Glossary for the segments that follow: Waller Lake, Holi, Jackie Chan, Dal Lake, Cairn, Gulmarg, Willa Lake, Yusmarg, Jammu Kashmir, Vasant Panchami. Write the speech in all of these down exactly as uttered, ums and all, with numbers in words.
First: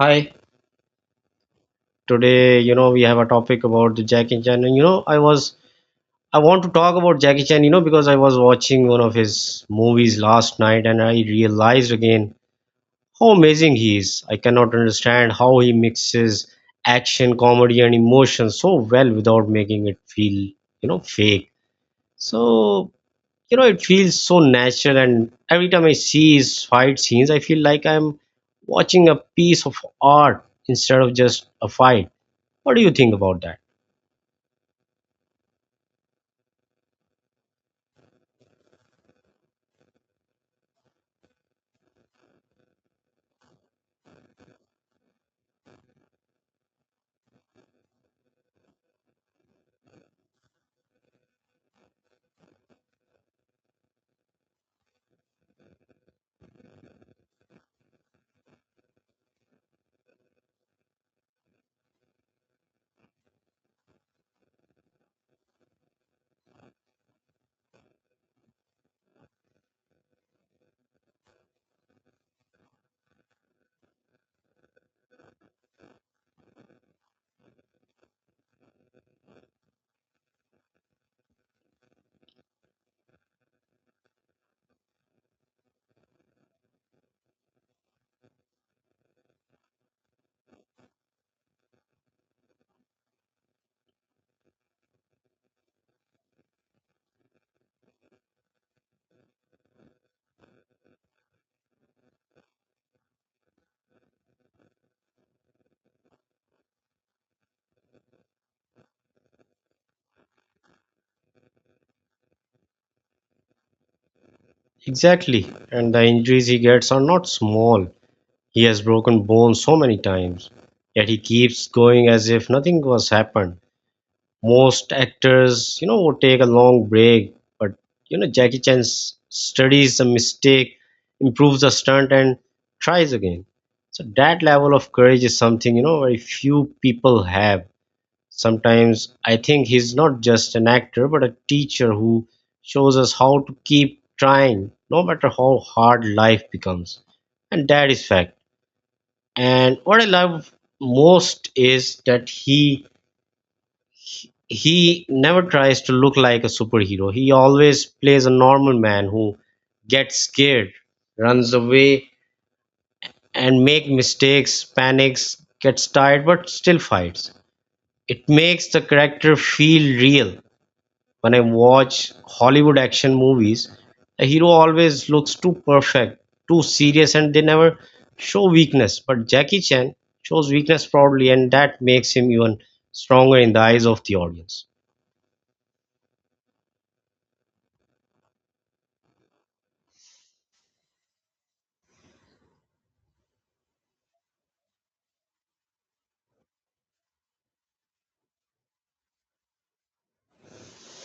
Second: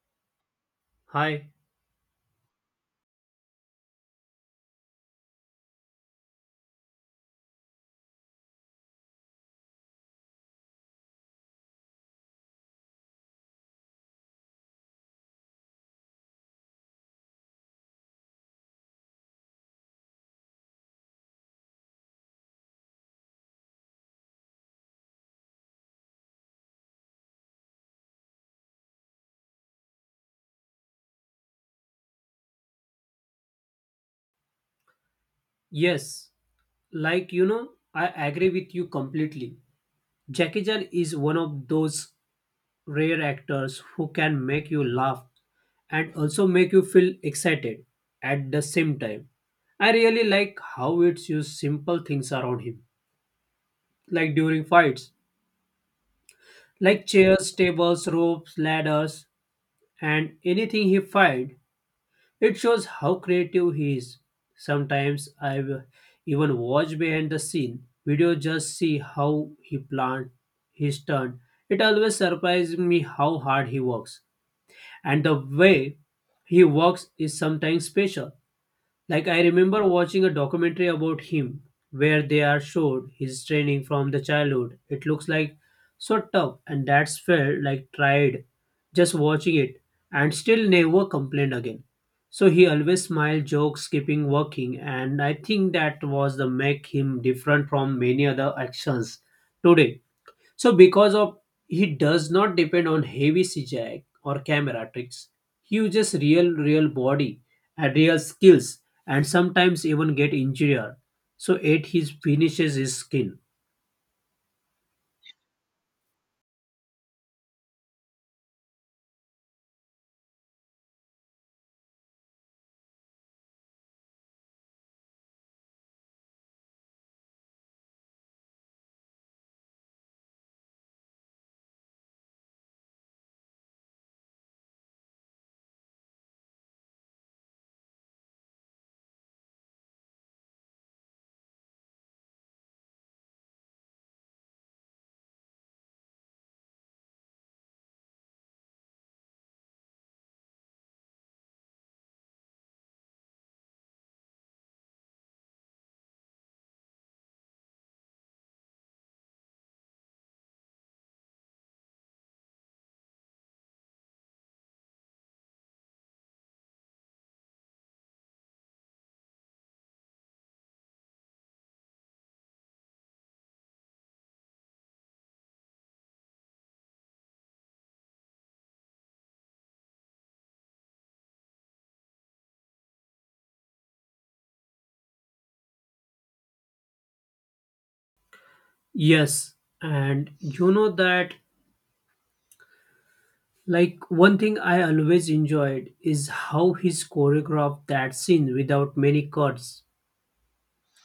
Hi, Hi. today, you know, we have a topic about the Jackie Chan. And, you know, I was, I want to talk about Jackie Chan, you know, because I was watching one of his movies last night and I realized again how amazing he is. I cannot understand how he mixes action, comedy, and emotion so well without making it feel, you know, fake. So, you know, it feels so natural. And every time I see his fight scenes, I feel like I'm watching a piece of art instead of just a fight. What do you think about that? Yes, like you know, I agree with you completely. Jackie Chan is one of those rare actors who can make you laugh and also make you feel excited at the same time. I really like how it's used simple things around him, like during fights, like chairs, tables, ropes, ladders, and anything he fight. It shows how creative he is. Sometimes I've even watched behind the scene video just see how he planned his turn. It always surprises me how hard he works. And the way he works is sometimes special. Like I remember watching a documentary about him where they are showed his training from the childhood. It looks like so tough and that's felt like tried just watching it and still never complained again. So he always smiled, jokes, keeping working, and I think that was the make him different from many other actions today so because of he does not depend on heavy C G I or camera tricks, he uses real real body and real skills and sometimes even get injured. So it his finishes his skin. Exactly. And the injuries he gets are not small. He has broken bones so many times. Yet he keeps going as if nothing was happened. Most actors, you know, would take a long break, but you know, Jackie Chan s- studies the mistake, improves the stunt and tries again. So that level of courage is something, you know, very few people have. Sometimes I think he's not just an actor, but a teacher who shows us how to keep trying, no matter how hard life becomes. And that is fact. And what I love most is that he he never tries to look like a superhero. He always plays a normal man who gets scared, runs away, and make mistakes, panics, gets tired, but still fights. It makes the character feel real. When I watch Hollywood action movies, the hero always looks too perfect, too serious, and they never show weakness. But Jackie Chan shows weakness proudly, and that makes him even stronger in the eyes of the audience. Yes, and you know that like one thing I always enjoyed is how he's choreographed that scene without many cuts.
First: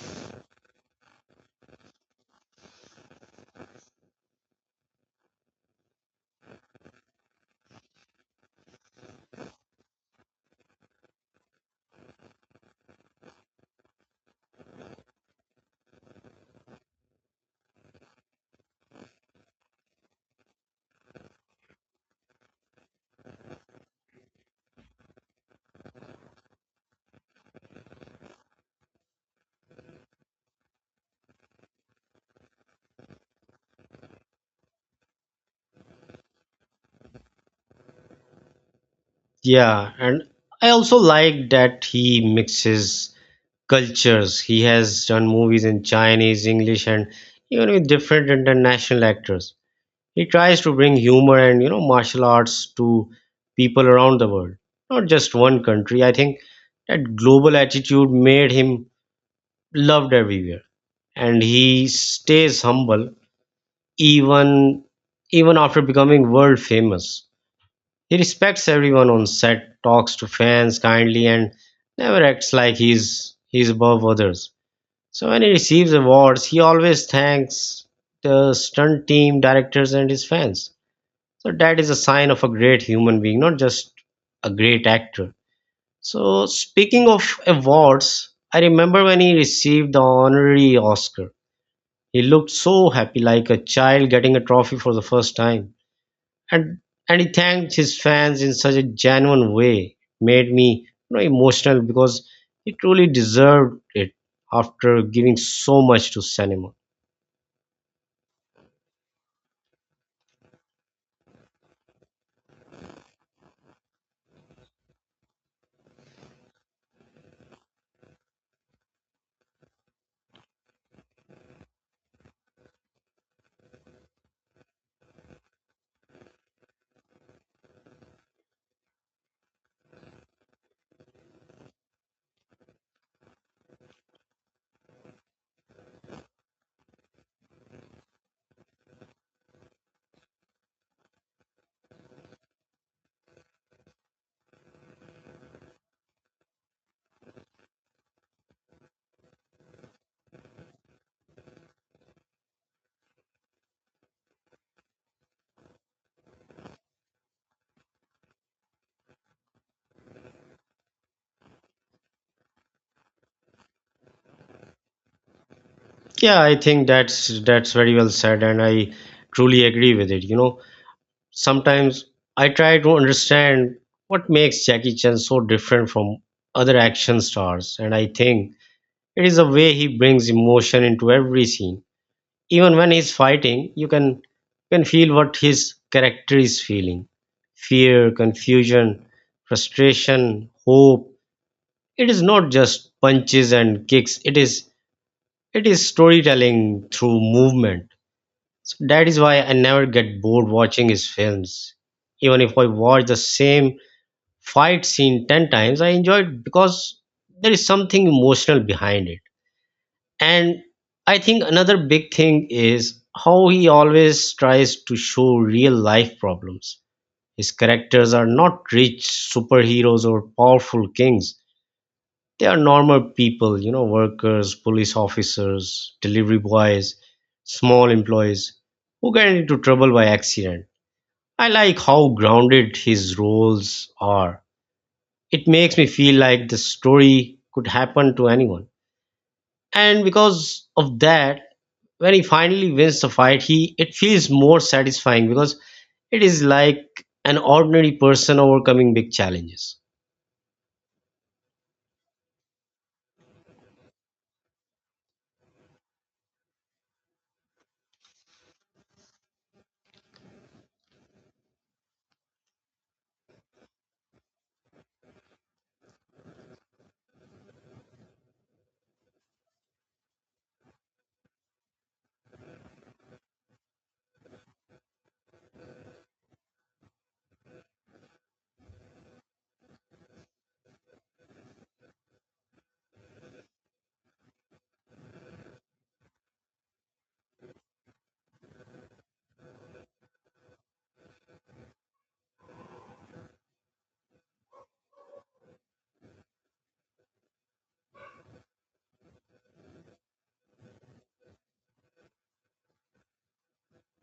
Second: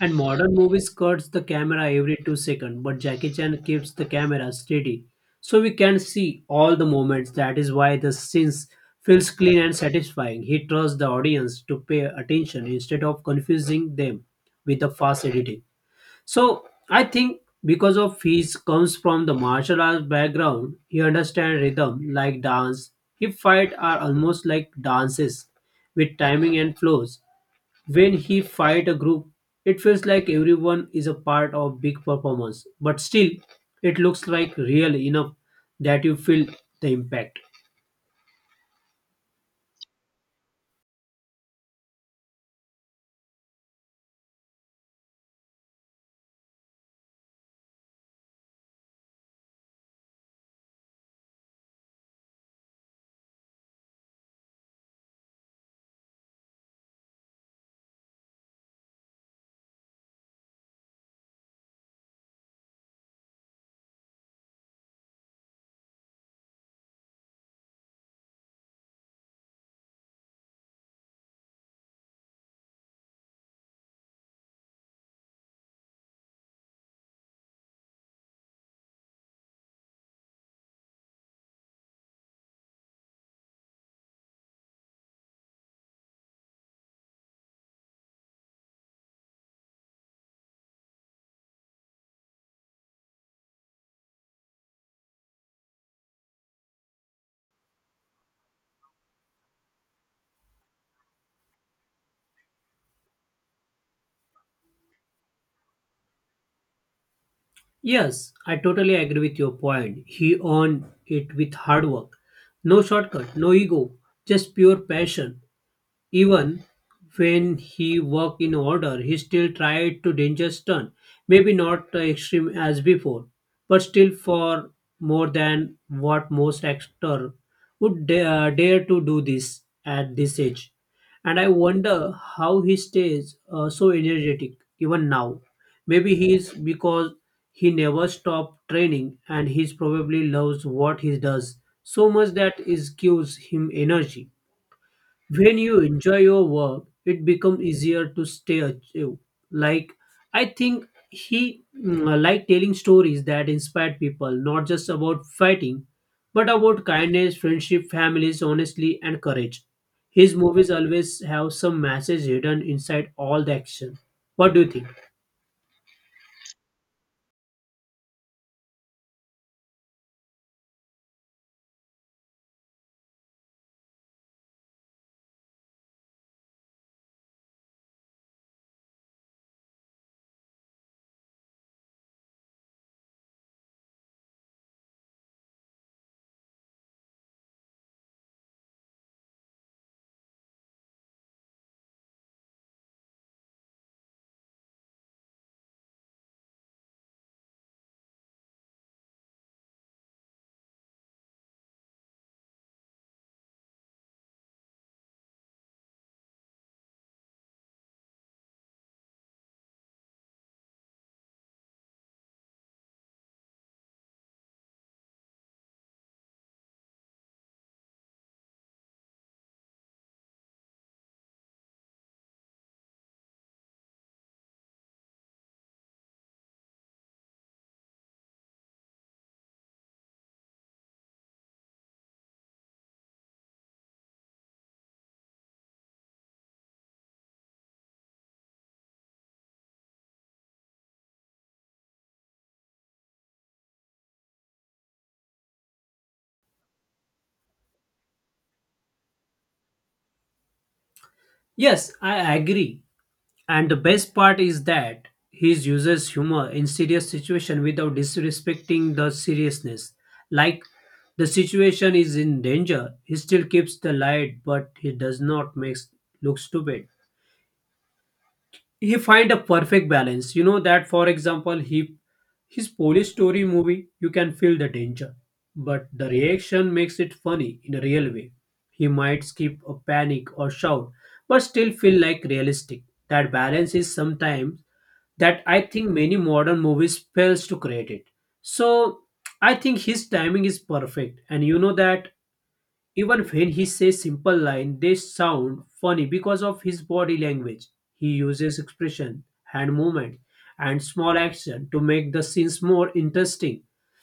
And modern movies cuts the camera every two seconds, but Jackie Chan keeps the camera steady. So we can see all the moments. That is why the scenes feels clean and satisfying. He trusts the audience to pay attention instead of confusing them with the fast editing. So I think because of his comes from the martial arts background, he understands rhythm like dance. His fight are almost like dances with timing and flows. When he fight a group, it feels like everyone is a part of big performance, but still it looks like real enough that you feel the impact. Yeah, and I also like that he mixes cultures. He has done movies in Chinese, English, and even with different international actors. He tries to bring humor and you know martial arts to people around the world, not just one country. I think that global attitude made him loved everywhere, and he stays humble even even after becoming world famous. He respects everyone on set, talks to fans kindly, and never acts like he's he's above others. So when he receives awards, he always thanks the stunt team, directors, and his fans. So that is a sign of a great human being, not just a great actor. So speaking of awards, I remember when he received the honorary Oscar. He looked so happy, like a child getting a trophy for the first time. And and he thanked his fans in such a genuine way. Made me, you know, emotional because he truly deserved it after giving so much to cinema. Yes, I totally agree with your point. He earned it with hard work. No shortcut, no ego, just pure passion. Even when he worked in order, he still tried to dangerous turn. Maybe not uh, extreme as before, but still for more than what most actor would da- uh, dare to do this at this age. And I wonder how he stays uh, so energetic even now. Maybe he is because he never stopped training and he probably loves what he does so much that it gives him energy. When you enjoy your work, it becomes easier to stay active. Like I think he mm, uh, like telling stories that inspired people, not just about fighting, but about kindness, friendship, families, honesty, and courage. His movies always have some message hidden inside all the action. What do you think? Yeah, I think that's that's very well said, and I truly agree with it. You know, sometimes I try to understand what makes Jackie Chan so different from other action stars, and I think it is the way he brings emotion into every scene. Even when he's fighting, you can can feel what his character is feeling. Fear, confusion, frustration, hope. It is not just punches and kicks, it is it is storytelling through movement. So that is why I never get bored watching his films. Even if I watch the same fight scene ten times, I enjoy it because there is something emotional behind it. And I think another big thing is how he always tries to show real life problems. His characters are not rich superheroes or powerful kings. They are normal people, you know, workers, police officers, delivery boys, small employees who get into trouble by accident. I like how grounded his roles are. It makes me feel like the story could happen to anyone. And because of that, when he finally wins the fight, he it feels more satisfying because it is like an ordinary person overcoming big challenges. Yes, I agree. And the best part is that he uses humor in serious situation without disrespecting the seriousness. Like the situation is in danger, he still keeps the light, but he does not make look stupid. He find a perfect balance, you know, that for example he his police story movie you can feel the danger, but the reaction makes it funny in a real way. He might skip a panic or shout but still feel like realistic. That balance is sometimes that I think many modern movies fails to create it. So I think his timing is perfect, and you know that even when he says simple line, they sound funny because of his body language. He uses expression, hand movement, and small action to make the scenes more interesting.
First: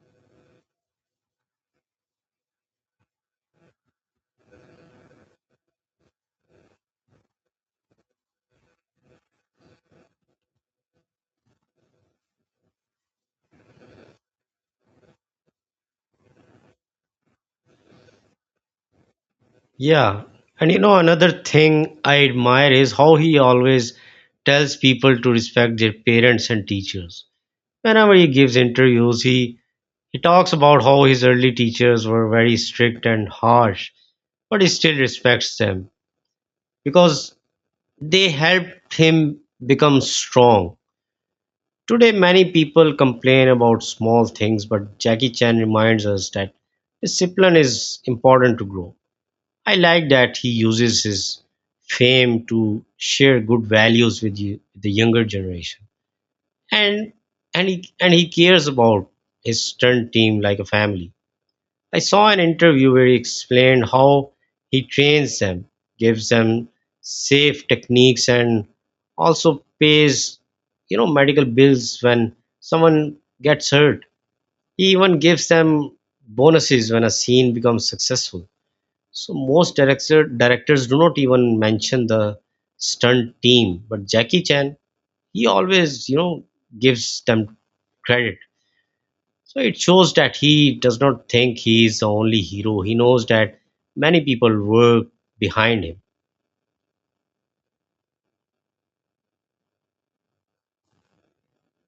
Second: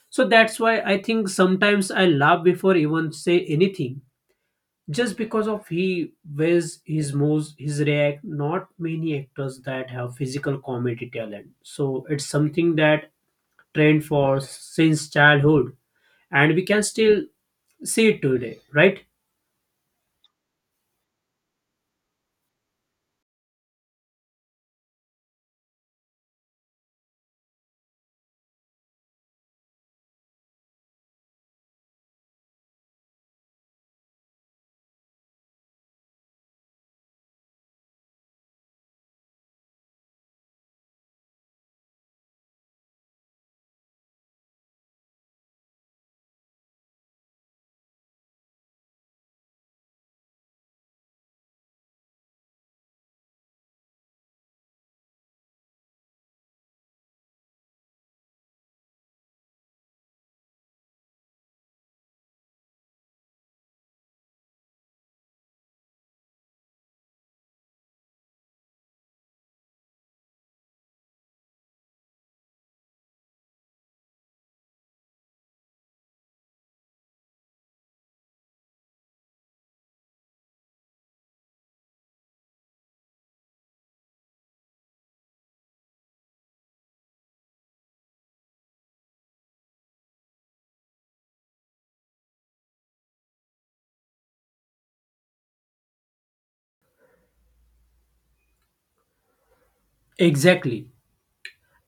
So that's why I think sometimes I laugh before even say anything. Just because of he ways his moves, his react, not many actors that have physical comedy talent. So it's something that trend for since childhood, and we can still see it today, right? Yeah. And you know another thing I admire is how he always tells people to respect their parents and teachers. Whenever he gives interviews, he he talks about how his early teachers were very strict and harsh, but he still respects them because they helped him become strong. Today, many people complain about small things, but Jackie Chan reminds us that discipline is important to grow. I like that he uses his fame to share good values with you, the younger generation, and and he and he cares about his stunt team like a family. I saw an interview where he explained how he trains them, gives them safe techniques, and also pays, you know, medical bills when someone gets hurt. He even gives them bonuses when a scene becomes successful. So most director, directors do not even mention the stunt team, but Jackie Chan, he always, you know, gives them credit. So it shows that he does not think he is the only hero. He knows that many people work behind him. Exactly.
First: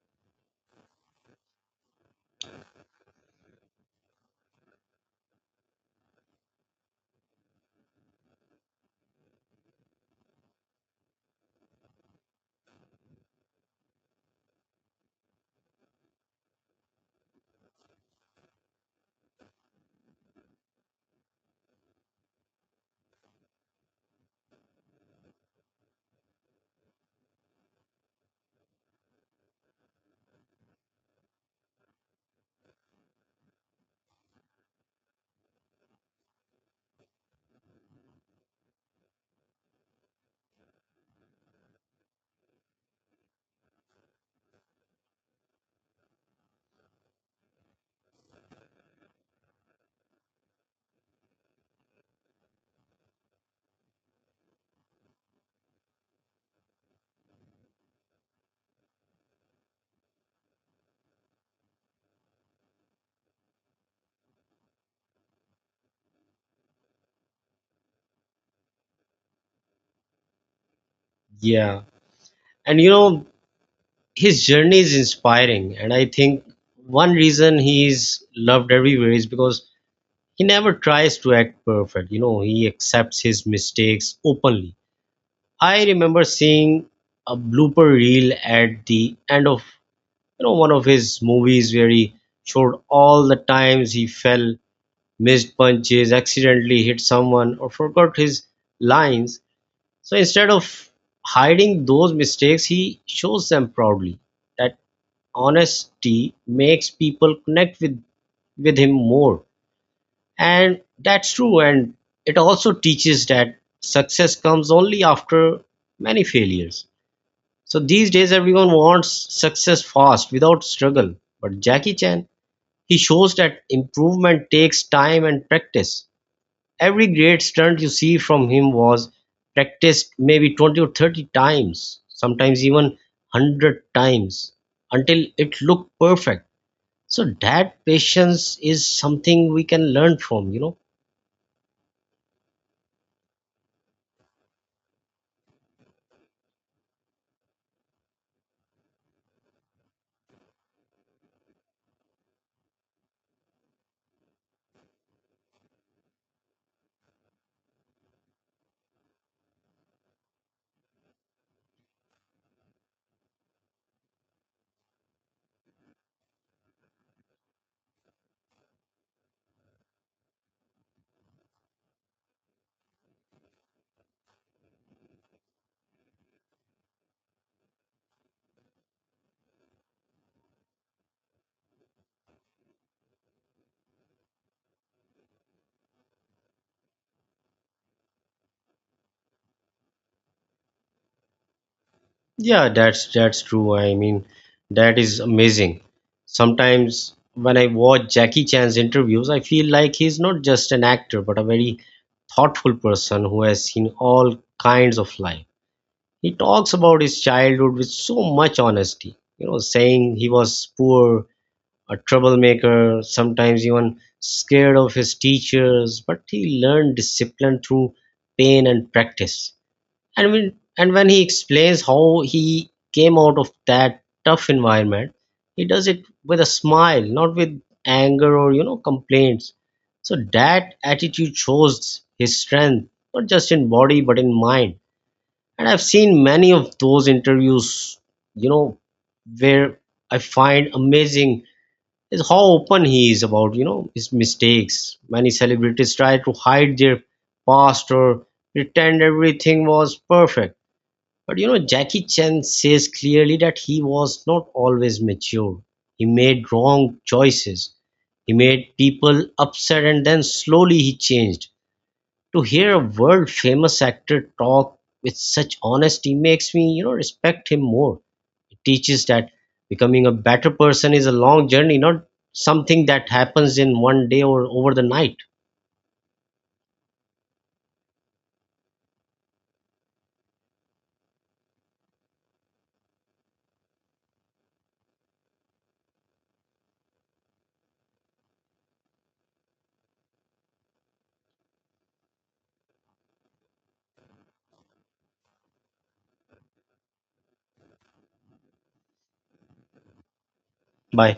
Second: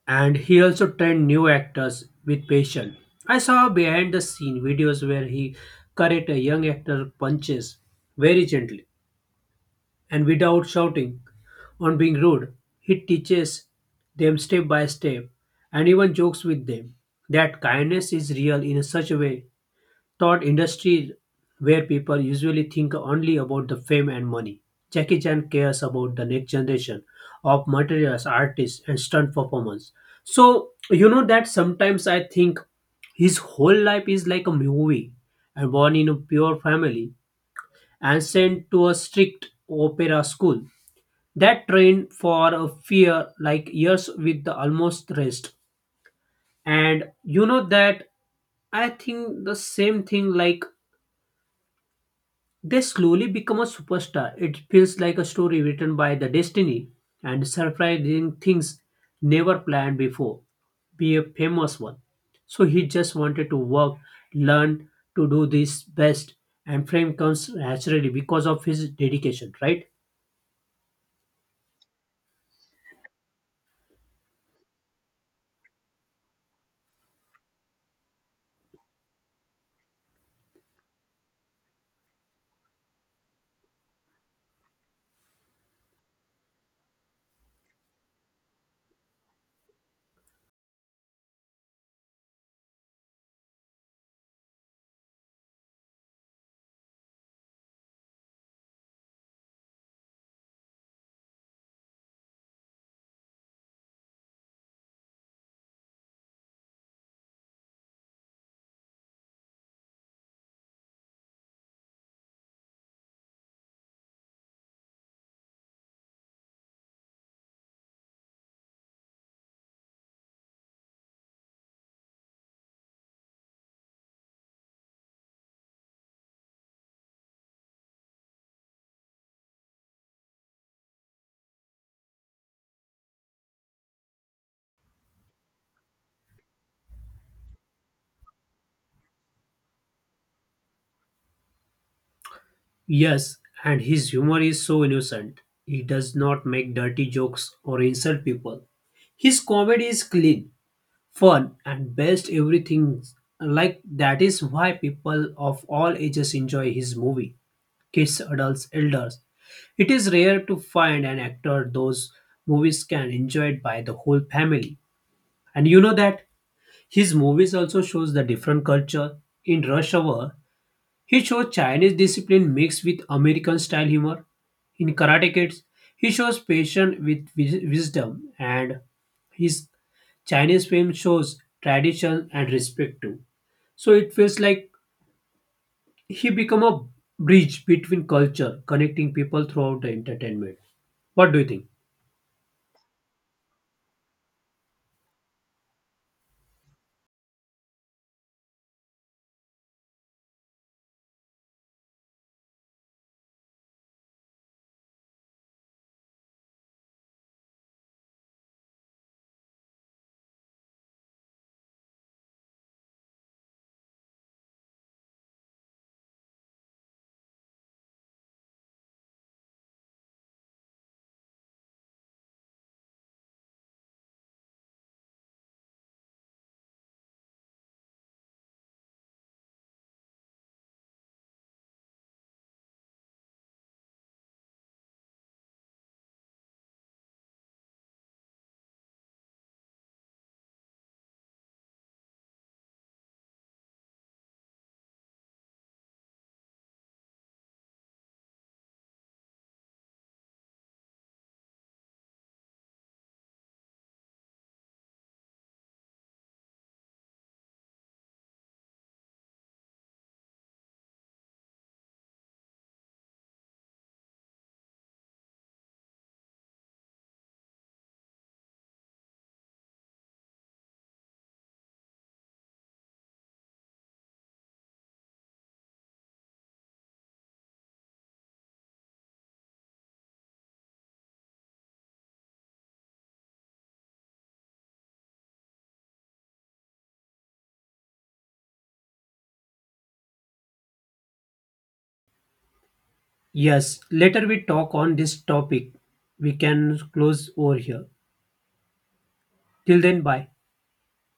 And he also trained new actors with patience. I saw behind the scene videos where he correct a young actor punches very gently and without shouting on being rude. He teaches them step by step and even jokes with them. That kindness is real in such a way taught industries where people usually think only about the fame and money. Jackie Chan cares about the next generation of materials, artists, and stunt performers. So, you know that sometimes I think his whole life is like a movie and born in a pure family and sent to a strict opera school that trained for a fear like years with the almost rest. And you know that I think the same thing like they slowly become a superstar. It feels like a story written by the destiny and surprising things never planned before. Be a famous one. So he just wanted to work, learn to do this best, and fame comes naturally because of his dedication, right? Yeah. And you know, his journey is inspiring. And I think one reason he is loved everywhere is because he never tries to act perfect. You know, he accepts his mistakes openly. I remember seeing a blooper reel at the end of, you know one of his movies where he showed all the times he fell, missed punches, accidentally hit someone, or forgot his lines. So instead of hiding those mistakes, he shows them proudly. That honesty makes people connect with, with him more. And that's true. And it also teaches that success comes only after many failures. So these days, everyone wants success fast without struggle. But Jackie Chan, he shows that improvement takes time and practice. Every great stunt you see from him was practiced maybe twenty or thirty times, sometimes even one hundred times until it looked perfect. So that patience is something we can learn from, you know. Yes, and his humor is so innocent. He does not make dirty jokes or insult people. His comedy is clean fun and best everything, like that is why people of all ages enjoy his movie, kids, adults, elders. It is rare to find an actor those movies can enjoy it by the whole family. And you know that his movies also shows the different culture. In Rush Hour he shows Chinese discipline mixed with American style humor. In Karate Kids he shows patience with wis- wisdom, and his Chinese film shows tradition and respect too. So it feels like he become a bridge between culture, connecting people throughout the entertainment. What do you think? Yeah, that's that's true. I mean, that is amazing. Sometimes when I watch Jackie Chan's interviews, I feel like he's not just an actor but a very thoughtful person who has seen all kinds of life. He talks about his childhood with so much honesty, you know, saying he was poor, a troublemaker, sometimes even scared of his teachers, but he learned discipline through pain and practice. And when, and when he explains how he came out of that tough environment, he does it with a smile, not with anger or, you know, complaints. So that attitude shows his strength, not just in body, but in mind. And I've seen many of those interviews, you know where I find amazing is how open he is about, you know his mistakes. Many celebrities try to hide their past or pretend everything was perfect, but you know Jackie Chan says clearly that he was not always mature. He made wrong choices, he made people upset, and then slowly he changed. To hear a world famous actor talk with such honesty makes me, you know respect him more. It teaches that becoming a better person is a long journey, not something that happens in one day or over the night. Yes, later we talk on this topic. We can close over here. Till then, bye. Bye.